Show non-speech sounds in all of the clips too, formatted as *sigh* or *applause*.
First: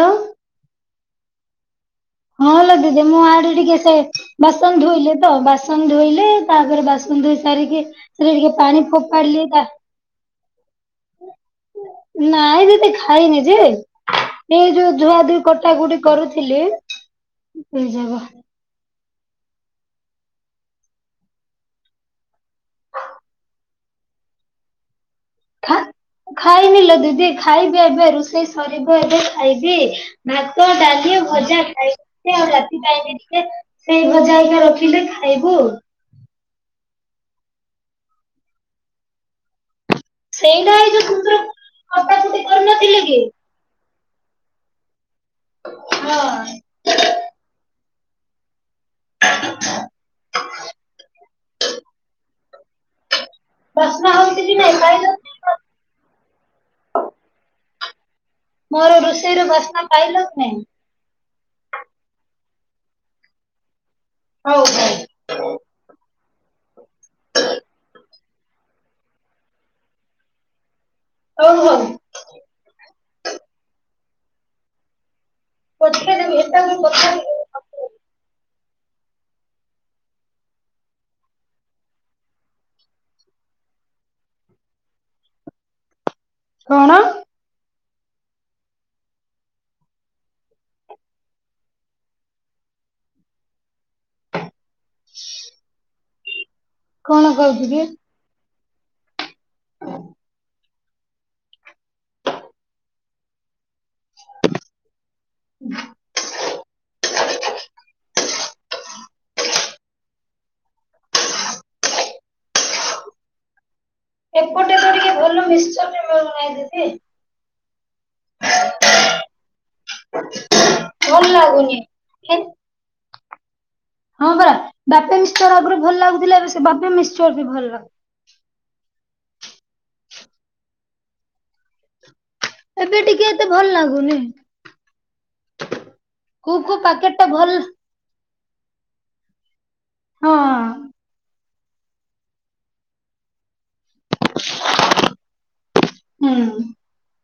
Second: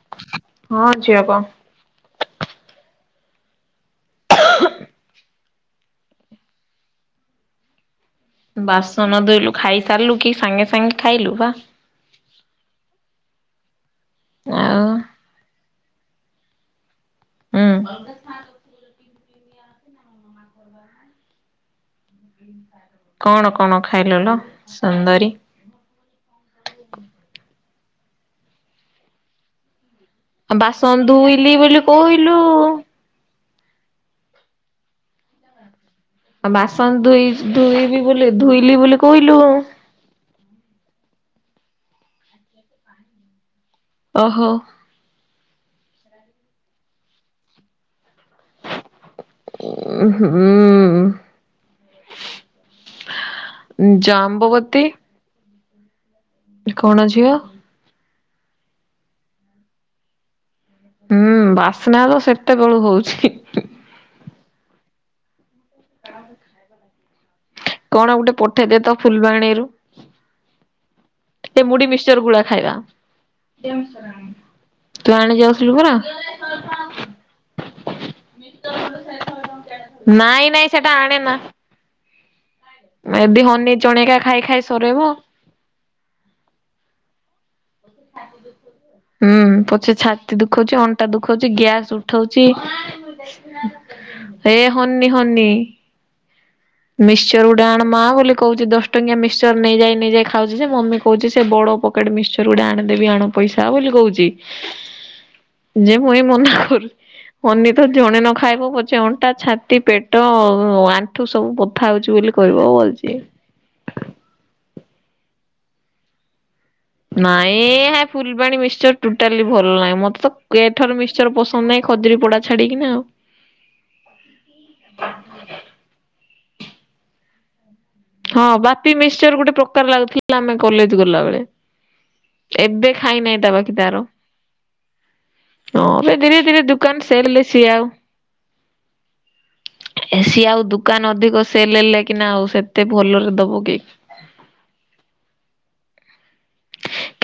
ଆଉ। *inaudible* ହଁ ଲୋ ଦିଦି ମୁଁ ଆଡେ ଟିକେ ସେ ବାସନ ଧୁଇଲି ତ ବାସନ ଧୁଇଲି ତାପରେ ବାସ ଧୁଇସାରିକି ବାସନ ଧୁଇଲୁ ଖାଇସାରିଲୁ କି ସାଙ୍ଗେ ସାଙ୍ଗେ ଖାଇଲୁ ବାଃ ନାଇଁ ଦିଦି ଖାଇନି ଯେ ଏ ଆଉ ଯୋଉ ଧୁଆଧୁଇ କଟାକୁଟି କରୁଥିଲି ହୁଁ ହେଇଯୋଗ। *inaudible* କଣ କଣ ଖାଇଲଲୋ ସୁନ୍ଦରୀ ଖା ଖାଇନିଲୋ ଦିଦି ଖାଇବି ଏବେ ରୁଷେଇ ସରିବ ଏବେ ଖାଇବି। ଭାତ, ବାସନ ଡାଲି, ଧୋଇଲି ଭଜା ବୋଲି ଖାଇବି କହିଲୁ ଟିକେ ଆଉ ରାତି ଟାଇମ ଟିକେ ସେଇ ଭଜା ଏକା ରଖିଲେ ଖାଇବୁ। ଆଉ ବାସନ ଧୁଇଚି ଧୁଇବି ବୋଲି ଧୁଇଲିି ବୋଲି କହିଲୁ ଆଉ ସେଇନା ଏଇ ଯଉ କୁନ୍ଦୁର *inaudible* କଟାକଟି କରୁନଥିଲେ କି। ଓହୋ। ହଁ। ଉଁ ହୁଁ। ଉଁ ବାସ୍ନା ହଉଛି କି ନାଇଁ ଜାମ୍ବବତୀ ପାଇଲ କଣ ଝିଅ? ମୋର ରୋଷେଇ ର ବାସ୍ନା ପାଇଲ କି ନାଇଁ? ହୁଁ ବାସ୍ନା ତ ସେତେବେଳୁ ହଉଚି। ହିଁ ହିଁ। ହଉ ହଉ। *unintelligible* ଖାଇବା। କଣ ଗୋଟେ ପଠେଇଦେତ ଫୁଲବାଣୀରୁ ହଉ ଟିକେମୁଢି ହଉ ମିସ୍ଚର ଗୁଳା ଖାଇବା ତୁଆଣେ ଯାସ୍ ଯିବୁନା। ପଠେଇ ଦେବି ଏଟାକୁ ପଠେଇ ଦେବି। ନାଇଁ ନାଇଁ ସେଟା ଆଣେନା। ମେବି ହନି ଚଣେକା ଖାଇ ଖାଇ ସରେଇବ। କଣ। *inaudible* ହୁଁ ପଛେ ଛାତି ଦୁଖଉଛି ଅଣ୍ଟା ଦୁଖଉଛି ଗ୍ୟାସ ଉଠଉଚି। ଏ ହନି ହନି। କଣ ମିକ୍ସଚର ଗୋଡେ କହୁଛୁ କି? ଆଣ ମାବୋଲି କହୁଚି ଦଶ ଟଙ୍କିଆ ମିକ୍ସଚର ନେଇଯାଇ ନେଇଯାଇ ଖାଉଚି ଯେ ମମି କହୁଚି ସେବଡ଼ ପକେଟ ମିିକ୍ସଚର ଗୋଟେ ଆଣେଦେବି ଆଣ ପଇସା ବୋଲି କହୁ ଚି ଯେପୁଣି ମନା କରୁ ଅନିତ ଜଣେ ନଖାଇବ ପଛେ ଅଣ୍ଟା ଛାତି ପେଟ ଅଁ ଆଣ୍ଠୁ ସ ସବୁ ବଥା ହଉଚି ବୋଲି କହିବ *unintelligible* ଏପଟେ ତ ଟିକେ ଭଲ ମିକ୍ସଚର ମିଳୁନାହିଁ ଦିଦି। ନାଇଁହେ ଫୁଲବାଣୀ ମିକ୍ସଚର ଟୋଟାଲି ଭଲ ନାହିଁ ମତେତ କେଠାରୁ ମିଶ ଭଲ ମିକ୍ସଚର ପସନ୍ଦ ଲାଗୁନି। ନାଇଁ ଖଦିରି ପୋଡ଼ ଛାଡ଼ିକିନା ଆଉ। ହଁ ପରା ବାପି ମିକ୍ସଚର ଆଗରୁ ଭଲ ଲାଗୁଥିଲା ଏବେ ସେବାପି ମିକ୍ସଚରବି ଭଲ ଲାଗୁ ହଁ ବାପି ମିକ୍ସଚର ଗୋଟେ ପ୍ରକାର ଲାଗୁଥିଲା ଆମେ କଲେଜ୍ ଗଲାବେଳେ। ଏବେ ଖାଇ ଟିକେ ନହିଁ ଏତେ ଭଲ ତାବାକି ତାର। ଲାଗୁନି ହଁ ଏବେ ଧୀରେ କୋଉ ଧୀରେ କୋଉ ଦୋକାନ ପ୍ୟାକେଟ ଟା ସେରେ ଭଲ ସିଏ ଆଉ ଏ ହଁ ସିଏ ଆଉ ଦୁକାନ ଅଧିକ ସେଲ ହେଲେ କିନା ଆଉ ସେ ଏତେ ଭଲରେ ଦବକେ ହୁଁ।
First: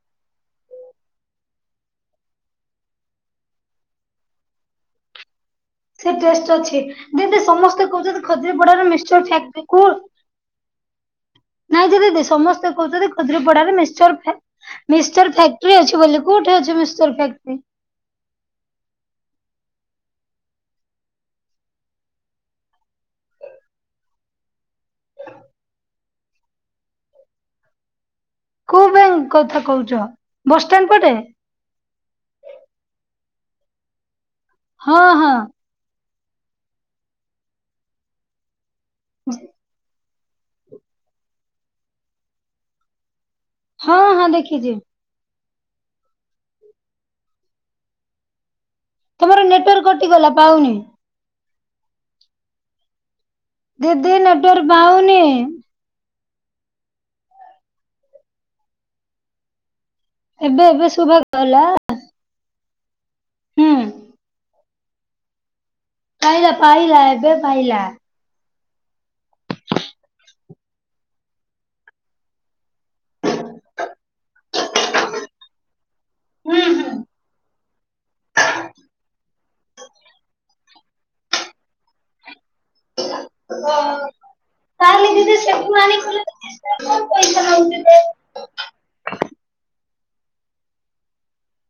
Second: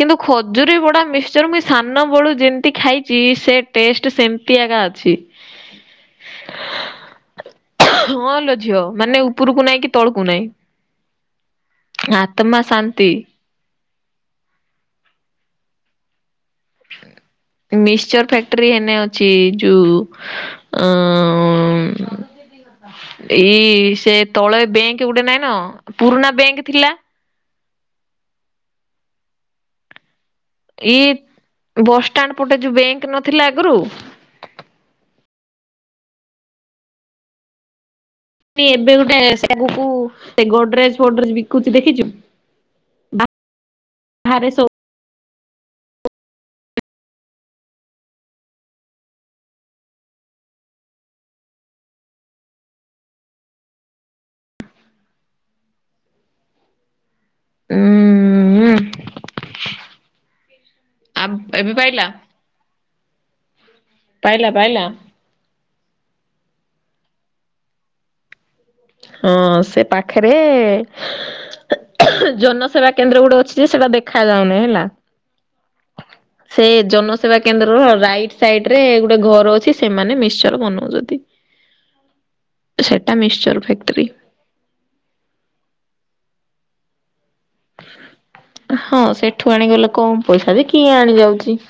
କିନ୍ତୁ ଖଜୁରୀ ବଡ଼ା ମିକ୍ସଚର ମୁଇଁ ସାନବେଳୁ ଯେମିତି ଖାଇଛି ସେଟେଷ୍ଟ ସେମିତି ଆଗା ଅଛି। *inaudible* ସେଟଷ୍ଟ ଅଛି ଦିଦି ସମସ୍ତେ କହୁଛନ୍ତି ହଁ ଲୋ ଝିଅ ଖଜୁରିପଡ଼ାର ମାନେ ମିକ୍ସଚର ଉପରକୁ ଫେକ୍ଟେରି ନାଇଁ କୁ କି ତଳକୁ ନାଇଁ ନାଇଁଯେ ଦିଦି ଆତ୍ମା ସମସ୍ତେ କହୁଛନ୍ତି ଶାନ୍ତି ଖଜୁରି ପଡ଼ାରେ ମିକ୍ସଚର ଫେ ଫେକ୍ଟେରି ଅଛି ବୋଲି କୋଉଠି ଅଛି ମିକ୍ସଚର ଫେକ୍ଟେରି। ମିକ୍ସଚର ଫ୍ୟାକ୍ଟରି ହେନ୍ ଅଛି ଯୋଉ ଅଁ ଏଇ ସେତଳେ ବ୍ୟାଙ୍କ ଗୋଟେ ନାଇଁନ ପୁରୁଣା ବ୍ୟାଙ୍କ ଥିଲା। କୋଉ ବ୍ୟାଙ୍କ କଥା କହୁଛ। ବସଷ୍ଟାଣ୍ଡ ଏଇ ପଟେ ବସ୍ଷ୍ଟାଣ୍ଡ ପଟେ ଯୋଉ ବ୍ୟାଙ୍କ ନଥିଲା ଆଗରୁ। ହଁ ହଁ। ଏବେ ଗୋଟେ ସେଆଗକୁ ଗୋଡ୍ରଜ୍ ଫଡ୍ରଜ୍ ବିକୁଛି ବିକୁଚି ଦେଖିଛୁ ବା ହଁ ହଁ ଦେଖିଚି। ତମର ନେଟୱାର୍କ କଟିଗଲା ପାଉନି। ଦିଦି ନେଟୱାର୍ ପାଉନି। ଉଁ ହୁଁ। ଏବେ ଏବେ ଶୁଭା ଆ ଗଲା ଏବେ ପାଇଲା। ହୁଁ। ପାଇଲା ପାଇଲା। ପାଇଲା ପାଇଲା ଏବେ ପାଇଲା। ହଁ ସେ ପାଖରେ ଜନସେବା କେନ୍ଦ୍ର ଗୋଟେ ଅ ଛି ଯେ ସେଟା ଦେଖା ଯାଉନି ହେଲା। ହୁଁ ସେ ହୁଁ। ଜନସେବା କେନ୍ଦ୍ର ର ରାଇଟ୍ ସାଇଟ୍ ରେ ଗୁ ଟେ ଘର ଅଛି ସେମାନେ ମିସ୍ଚର ବନଉଚନ୍ତି, ସେଟା ମିସ୍ଚର ଫେକ୍ଟ୍ରୀ ତାହେଲେ ଦିଦି ସେଠୁ ଆଣି କଲେନି *inaudible* ପଇସା ନଉଥିବେ। ହଁ ସେଠୁ ଆଣିଗଲେ କମ ପଇସା ବି କିଏ ଆଣି ଯାଉଚି।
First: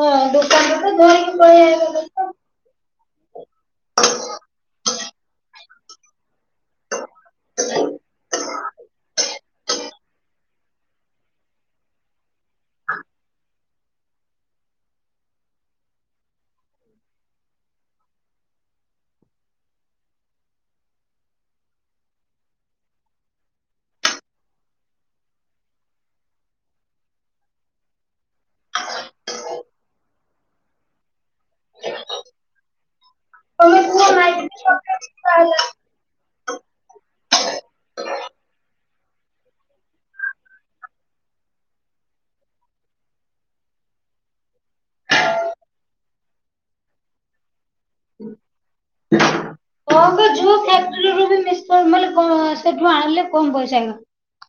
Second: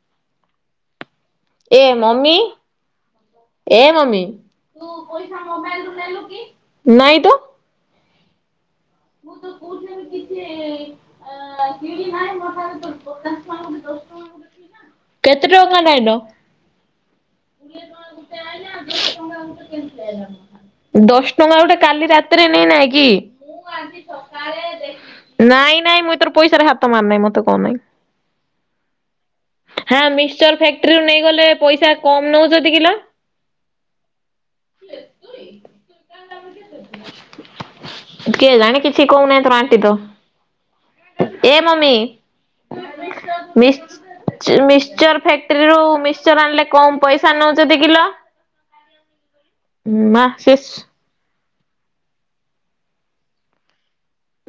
ହଁ ଦୋକାନରୁ ତ ଧଇକି ଏ ମମି ଏ ମମି ନାଇଁ ତ। ମୁଁ ତ କୋଉଠି *inaudible* କିଛି ଆ, କିଣି ନାଇ, ମୋ *inaudible* କେତେ ଟଙ୍କା ନାଇଁନ? ଦଶ ଟଙ୍କା ଗୋଟେ କାଲି ରାତିରେ ନେଇନାଇ କି? ଆଜି ସକାଳେ ଦେ ନାଇଁ ନାଇଁ ମୁଇଁ ତର ପଇସାରେ ହାତ ମାରିନାଇଁ ମୋତେ କହ ନାଇଁ। ହଁ ମିସ୍ଚର ଫ୍ୟାକ୍ଟ୍ରି ରୁ ନେଇଗଲେ ପଇସା କମ ନଉଛନ୍ତି କି ଲୋ? *unintelligible* କେଜାଣେ କିଛି କହୁନାହିଁ ତୋର ଆଣ୍ଟି ତ, ଏ ମମି ମିସ୍ଚ ଚି ମିସ୍ଚର ଫ୍ୟାକ୍ଟ୍ରିରୁୁ ମିସ୍ଚର ଆଣିଲେ କମ ପଇସା ନଉଚନ୍ତି କି ଲୋ? କଅ ସେ ଝିଅ ଫେ *inaudible* ମିସ୍ଚର ନହେଲେ କ- ସେଠୁ ଆଣିଲେ କମ ପଇସା ନିଏ।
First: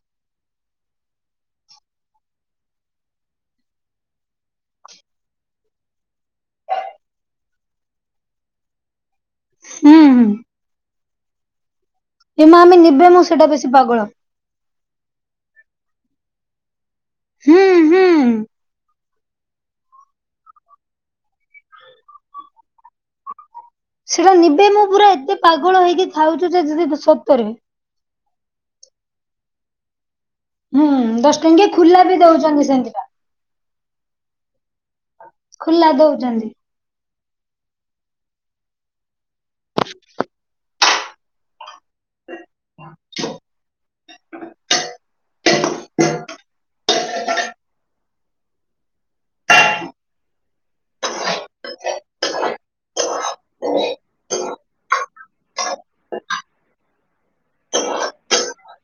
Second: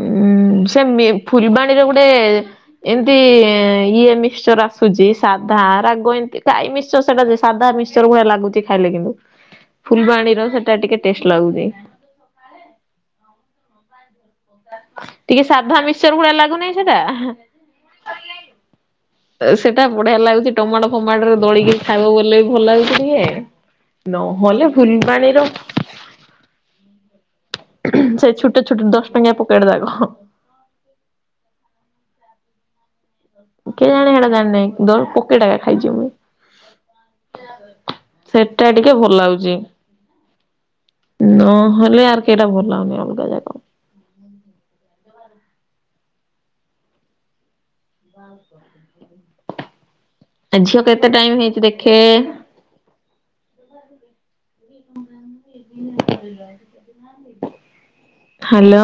ଉଁ, ସେ ମି -ଫୁଲବାଣୀର ଗୁଟେ ଏମତି ଇଏ ମିକ୍ଶଚର ଆସୁଛି ସାଧା ରାଗ ଏମତି ଖାଇ ମିସ୍ ସ ସେଟା ସେ ସାଧା ମିିସ୍ଚର ଭଳିଆ ଲାଗୁଚି ଖାଇଲେ କିନ୍ତୁ। ହୁଁ ହୁଁ। ଫୁଲବାଣୀର ସେଟା ଟିକେ ଟେଷ୍ଟ ଲାଗୁଚି। ଏ ମା ଆମେ ନିବୁନୁ ସେଇଟା ବେଶୀ ପାଗଳ। ଟିକେ ସାଧା ମିିସ୍ଚର ଭଳିଆ ଲାଗୁ ନାହିଁ ସେଟା? ହୁଁ ହୁଁ। ଏ ସେଟା ବଢିଆ ଲାଗୁଚି ଟମାଟୋ ଫମାଟୋ ରେ ଦୋଳିକି ଖାଇବ ବୋଲେ ଭଲ ଲାଗୁଛି ଟିକେ। ସେଟା ନହେଲେ ନେବି ମୁଁ ପୁରା ଏତେ ଫୁଲବାଣୀର ପାଗଳ ହେଇକି ଖାଉଚୁ ଯେ ଦିଦି ବୁ-ସତରେ। ସେ ଛୁଟ ଛୁଟ ଦଶ ଟଙ୍କିଆ ପକେଡ ଯାକ। ହୁଁ, ଦଶ ଟଙ୍କିଆ ଖୁଲା ବି ଦଉଛନ୍ତି ସେମିତି ବା। କେଇଜାଣେ ହେଟା ଜାଣିନାହିଁ ଦ-ପକେଟ୍ ଆକା ଖୁଲା ଖାଇଛି ମୁଇଁ। ଦଉଛନ୍ତି। ସେଟା ଟିକେ ଭଲ ଲାଗୁଚି। ନହେଲେ ଆର କେଟା ଭଲ୍ ଲାଗୁନି ଅଲଗା ଯାକ। *inaudible* *inaudible* ଏ ଝିଅ କେତେ ଟାଇମ୍ ହେଇଛି ଦେଖେ? *inaudible* ହାଲୋ।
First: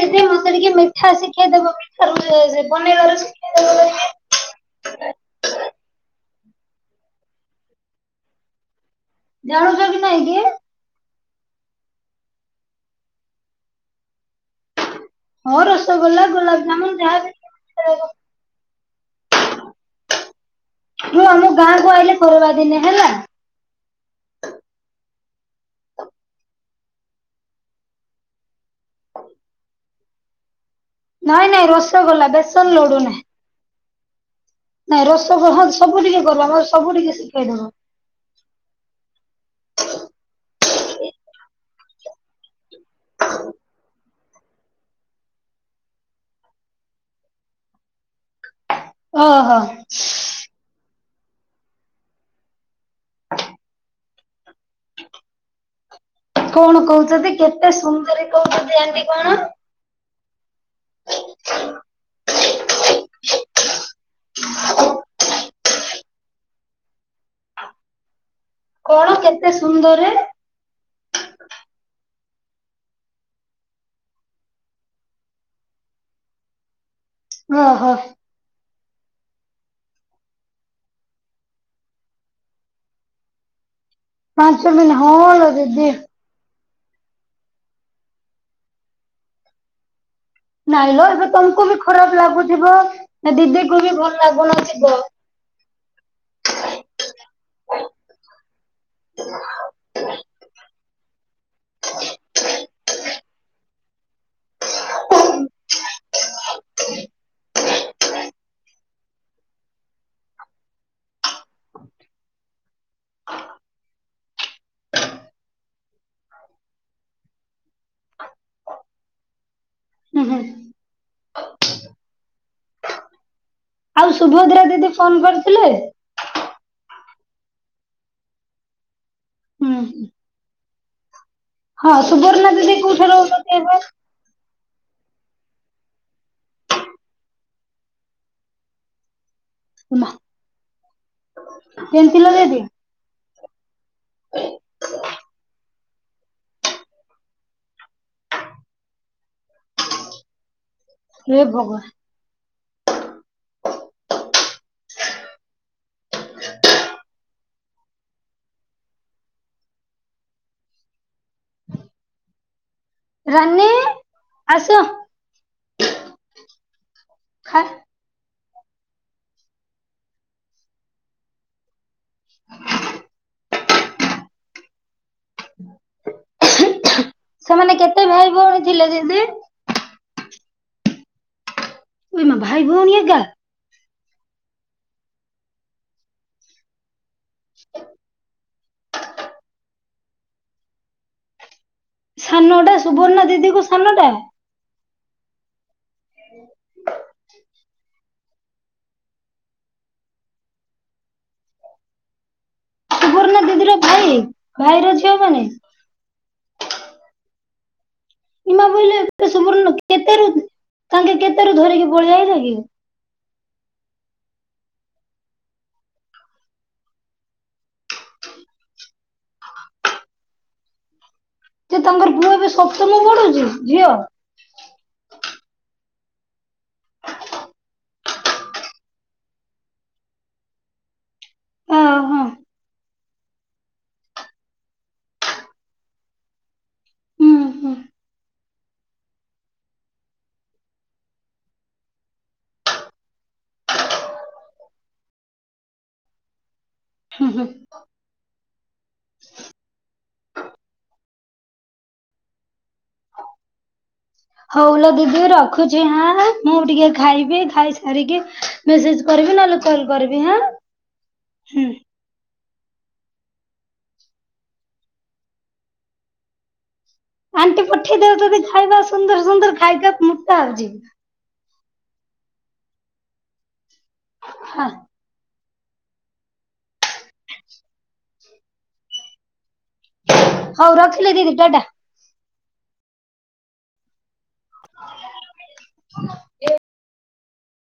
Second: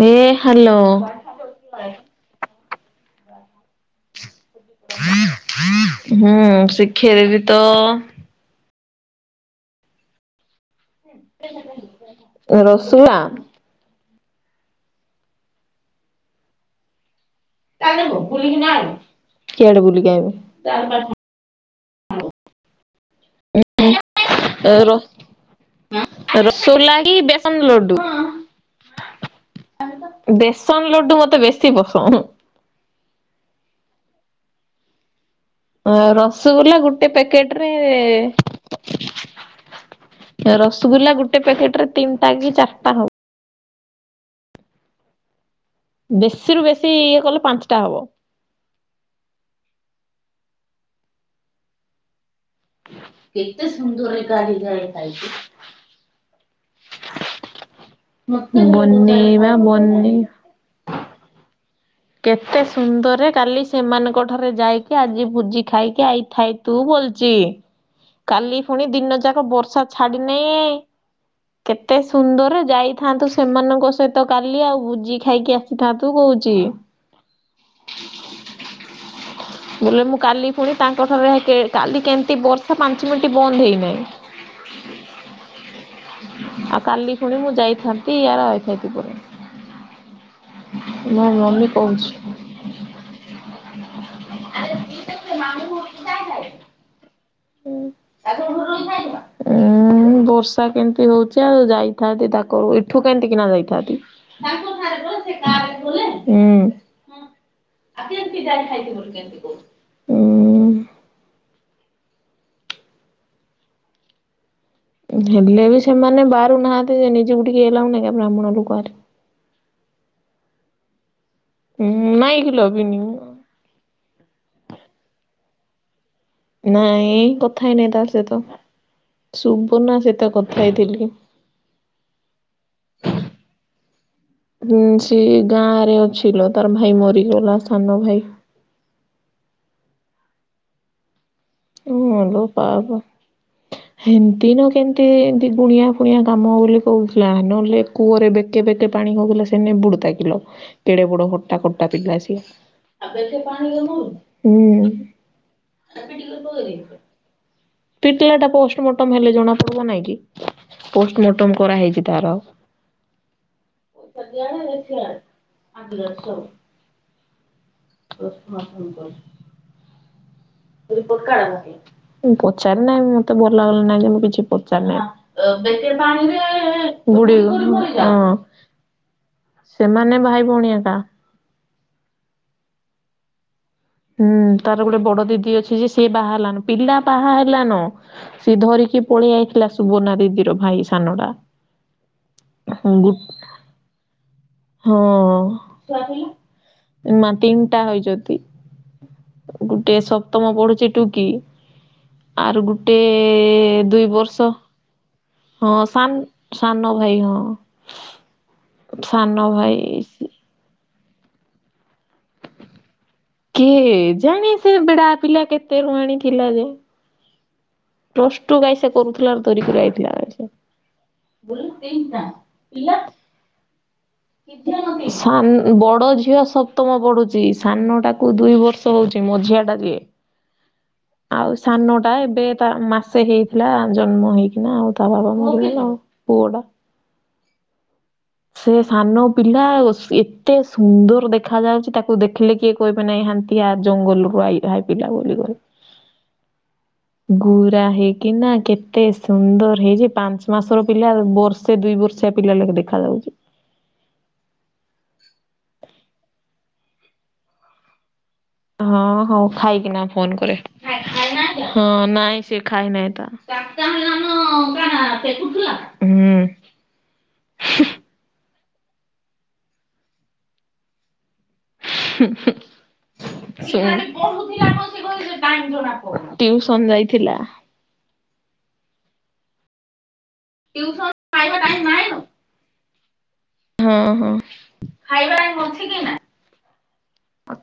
ଏ ତୋତେ କିଏ ହାଲୋ ମିଠା ଶିଖେଇଦବ ମିଠା ବନେଇବା ସେ ବନେଇବା *inaudible* ଶିଖେଇଦବ ଯଦି କିଏ ହୁଁ, ଶିଖେଇ ଦେବି ତ ଜାଣୁଛ କି ନାଇଁ କି? ରସୁଳା। ହଁ ରସଗୋଲା ଗୋଲାପଜାମୁନ ଯାହା ସିଆଡେ ବୁଲିକି ଆଇବ ଗାଁ କୁ ଆଇଲେ ଖରବା ଦିନେ ହେଲା ର *unintelligible* ରସଗୋଲା ହିଁ ବେସନ ଲଡୁ। ବେସନ ଲଡୁ ମତେ ବେଶୀ ପସ ତନ୍ ଲଡ଼ୁ ନା ନାଇଁ ରସଗହ ଏ ରସଗୋଲା ଗୋଟେ ପ୍ୟାକେଟ ରେ ରସଗୁଲା ଗୋଟେ ପ୍ୟାକେଟ ରେ ତିନିଟା କି ଚାରିଟା ହଉ। ବେଶୀରୁୁ ବେଶୀ ଇଏ କଲେ ପାଞ୍ଚଟା ହବ। ଓହୋ। କେତେ ସୁନ୍ଦରେ କାଳୀ ଗାଇ ଖାଇଛୁ। କଣ କହୁଛନ୍ତି କେତେ ସୁନ୍ଦ ବନେଇବା ବନେ କେତେ ସୁନ୍ଦରେ କାଲି ସେମାନଙ୍କ ଠାରେ ଯାଇକି ଆଜି ଭୋଜି ଖାଇକି ଆଇଥାଇ ତୁ ଭଲଚି କାଲି ପୁଣି କଣ ଦିନ ଯାକ କେତେ ବର୍ଷା ସୁନ୍ଦରରେ ଛାଡି ନାଇ। କେତେ ସୁନ୍ଦର ଯାଇଥାନ୍ତୁ ସେମାନଙ୍କ ସହିତ କାଲି ଆଉ ବୁଜି ଖାଇକି ଆସିଥାନ୍ତୁ କହୁଛି। ଓ ହୋ। ବୋଲେ ମୁଁ କାଲି ପୁଣି ତାଙ୍କଠାରେ ରହକେ କାଲି କେମିତି ବର୍ଷା ପାଞ୍ଚ ମିନିଟ ବନ୍ଦ ହେଇନାହିଁ। ପାଞ୍ଚ ମିନ ହ ଲ ଦିଦି। ଆଉ କାଲି ଫୁଣି ମୁଁ ଯାଇଥାନ୍ତି ୟାର ଆଇଥାଆନ୍ତି ପୁଣି। ନାଇଁ ଲ ଏବେ ତମକୁ ବି ଖରାପ ଲାଗୁଥିବ ନା ଦିଦି କୁ ବି ଭଲ ଲାଗୁନଥିବ। ମାନଛି ଯାଇ ଖାଇ *unintelligible* *inaudible* ଉୁଁ। ହୁଁ ବର୍ଷା କେମିତି ହଉଛି ଆଉ ଯାଇଥାନ୍ତି ତାକରୁ ଏଠୁ କେମିତି କିନା ଯାଇଥାନ୍ତି? ତାଙ୍କଠାରେ ସେ କା ବଲେ ହୁଁ। *unintelligible* ଆଉ କେ ଏମିତି ଯାାଇ ଖାଇଥିବ କେମିତି କହୁ। *unintelligible* ହେଲେ ବି ସେମାନେ ବାରୁନାହାଁନ୍ତି ଯେ ନିଜକୁ ଟିକେ ହେଲାଣି ବ୍ରାହ୍ମଣ ଲୋକ ଆରେ ହୁଁ ହୁଁ। ହୁଁ ହୁଁ ନାଇଁଗିଲ ବିନି ମୀ। ଆଉ ସୁଭଦ୍ରା ଦିଦି ଫୋନ କରିଥିଲେ? ନାଇଁ କଥା ହେଇନି ତା ସହିତ। ସୁବର୍ଣ ହୁଁ ସହିତ କଥା ହେଇଥିଲି। ହଁ ସୁବର୍ଣ୍ଣା ଦିଦି କୋଉଠି ରହୁଛନ୍ତି ଏବେ? ହୁଁ ସିଏ ଗାଁ ରେ ଅଛି ଲୋ ତାର ଭାଇ ମରିଗଲା ସାନ ଭାଇ। ଉମା ହୁଁ ଲୋ ପାବ *inaudible* ଏମିତି ନ କେମତି ଏମିତି ଗୁଣିଆ ଫୁଣିଆ କାମ ବୋଲି କହୁଥିଲା ନହେଲେ କୂଅରେ ବେ କେବେ କେ ପାଣି ହଉଗାଲା ସେନେ ବୁଡୁତା ଗିଲ କେଡେ ବଡ ହେ ହଟା ଭଗବାନ ଖଟା ପିଲା ସିଏ ଆ ପାଣି *unintelligible* ପିଟିଲା ଟା ପୋଷ୍ଟମର୍ଟମ ହେଲେ ଜଣା ପଡିବ ନାଇଁ କି? ପୋଷ୍ଟମର୍ଟମ କରାହେଇଛି ତାର। ରାନୀ ପଇସା ଆସ। ଦଆଛି ଆଠ ଲସ *inaudible* ଖଁ *inaudible* ପ୍ରଶ ମାସ *inaudible* ମୁଁ ପଚାରେ ନାଇ ମତେ ଭଲ ଭଲ ନାଗେନି କିଛି ପଚାରେ ନାଇଁ। ସେମାନେ କେତେ ଭାଇ ହଁ। *inaudible* ଭଉଣୀ ଥିଲେ ଦିଦି? ସେମାନେ ଭାଇ ଭଉଣି ଏକା। ଓଇମା ଭାଇ ଭଉଣୀ ଏକା? ହୁଁ ତାର ଗୋଟେ ବଡ ଦିଦି ଅଛି ଯେ ସିଏ ବାହାହେଲାଣ। ପିଲା ବାହା ହେଲାନ ସିଏ ଧରିକି ପଳେଇ ଆଇଥିଲା ସୁବର୍ଣ୍ଣା ଦିଦିର ଭାଇ ସାନଟା। ସାନଟା ଗୁ ସୁବର୍ଣ୍ଣ ଦିଦିଙ୍କ ସାନଟା? ହଁ ଏମା ତିନିଟା ହୋଇଚତି। ଗୁଟେ ସପ୍ତମ ପଢୁଛି ଟୁକି ଆର ଗୁ ସୁବର୍ଣ୍ଣା ଦିଦିର ଭାଇ ଭାଇର ଝିଅ ମାନେ? ହଁ ସାନ ସାନ ଭାଇ ହଁ। ଇମା ବୁଇଲେ ସାନ ସୁବର୍ଣ୍ଣା ଭାଇ କେତେ ର ତାଙ୍କେ କେତେରୁ ଧରିକି ପଳେଇଆଇଲେ କି? କିଏ ଜାଣି ସେ ବେଡା ପିଲା କେତେ ରୁ ଆଣିଥିଲା ଯେ। ପ୍ଲସ୍ଟୁ ଗାଇ ସେ କରୁଥିଲା ଧରିକରି ଆଇଥିଲା ସେ। ଯେ ତାଙ୍କର ପୁଅ ଏବେ ସପ୍ତମ ପଢୁଛି ଝିଅ? ସାନ ବଡ ଝିଅ ସପ୍ତମ ପଢୁଛି ସାନ ଟାକୁ ଦୁଇ ବର୍ଷ। ତ ହଉଛି ମଝିଆ ଟା ଯିଏ। *inaudible* ଆଉ ସାନଟା ହଁ ଏବେ ତା ମାସେ ହେଇଥିଲା ଜନ୍ମ ହେଇକିନା ଆଉ ତା ବାବା ମରିଗଲା ଆଉ। ପୁଅଟା। ହୁଁ ହୁଁ। ସେ ସାନ ପିଲା ଓସ ଏତେ ସୁନ୍ଦର ଦେଖା ଯାଉଛି ତାକୁ ଦେଖିଲେ କିଏ କହିବେ ନାଇଁ ହାନ୍ତିଆ ଜଙ୍ଗଲରୁ ଆଇ ହାଇପିଲା ବୋଲି କହିବେ। *inaudible* ଗୁ ଗୁରା ହେଇକିନା କେତେ ସୁନ୍ଦର ହେଇଛି ପାଞ୍ଚ ମାସର ପିଲା ବର୍ଷେ ଦୁଇ ବର୍ଷ ଛୁଆ ପିଲା ଲାଖେ ଦେଖାଯାଉଛି। *inaudible* ହଉଲୋ ଦିଦି ରଖୁଛି ହାଁ ମୁଁ ଟିକେ ଖାଇବି ଖାଇ ସାରିକି ହଁ ହଉ ଖାଇକିନା ଫୋନ୍ କରେ ହୁଁ ହଁ ନାଇଁ ସିଏ ଖାଇ ନାଇଁ ତା ହୁଁ। ଆଣ୍ଟି ପଠେଇ ଦଉଛନ୍ତି ଖାଇବା ସୁନ୍ଦର ସୁନ୍ଦର ଖାଇକିନା ମୁଟା ହଉଛି। ହୁଁ ହୁଁ ସେମିତି। ହଁ ଟିଉସନ୍ ଯାଇଥିଲା। ହଉ ରଖିଲି ଦିଦି ଟାଟା। ହଁ ହଁ। ମତେ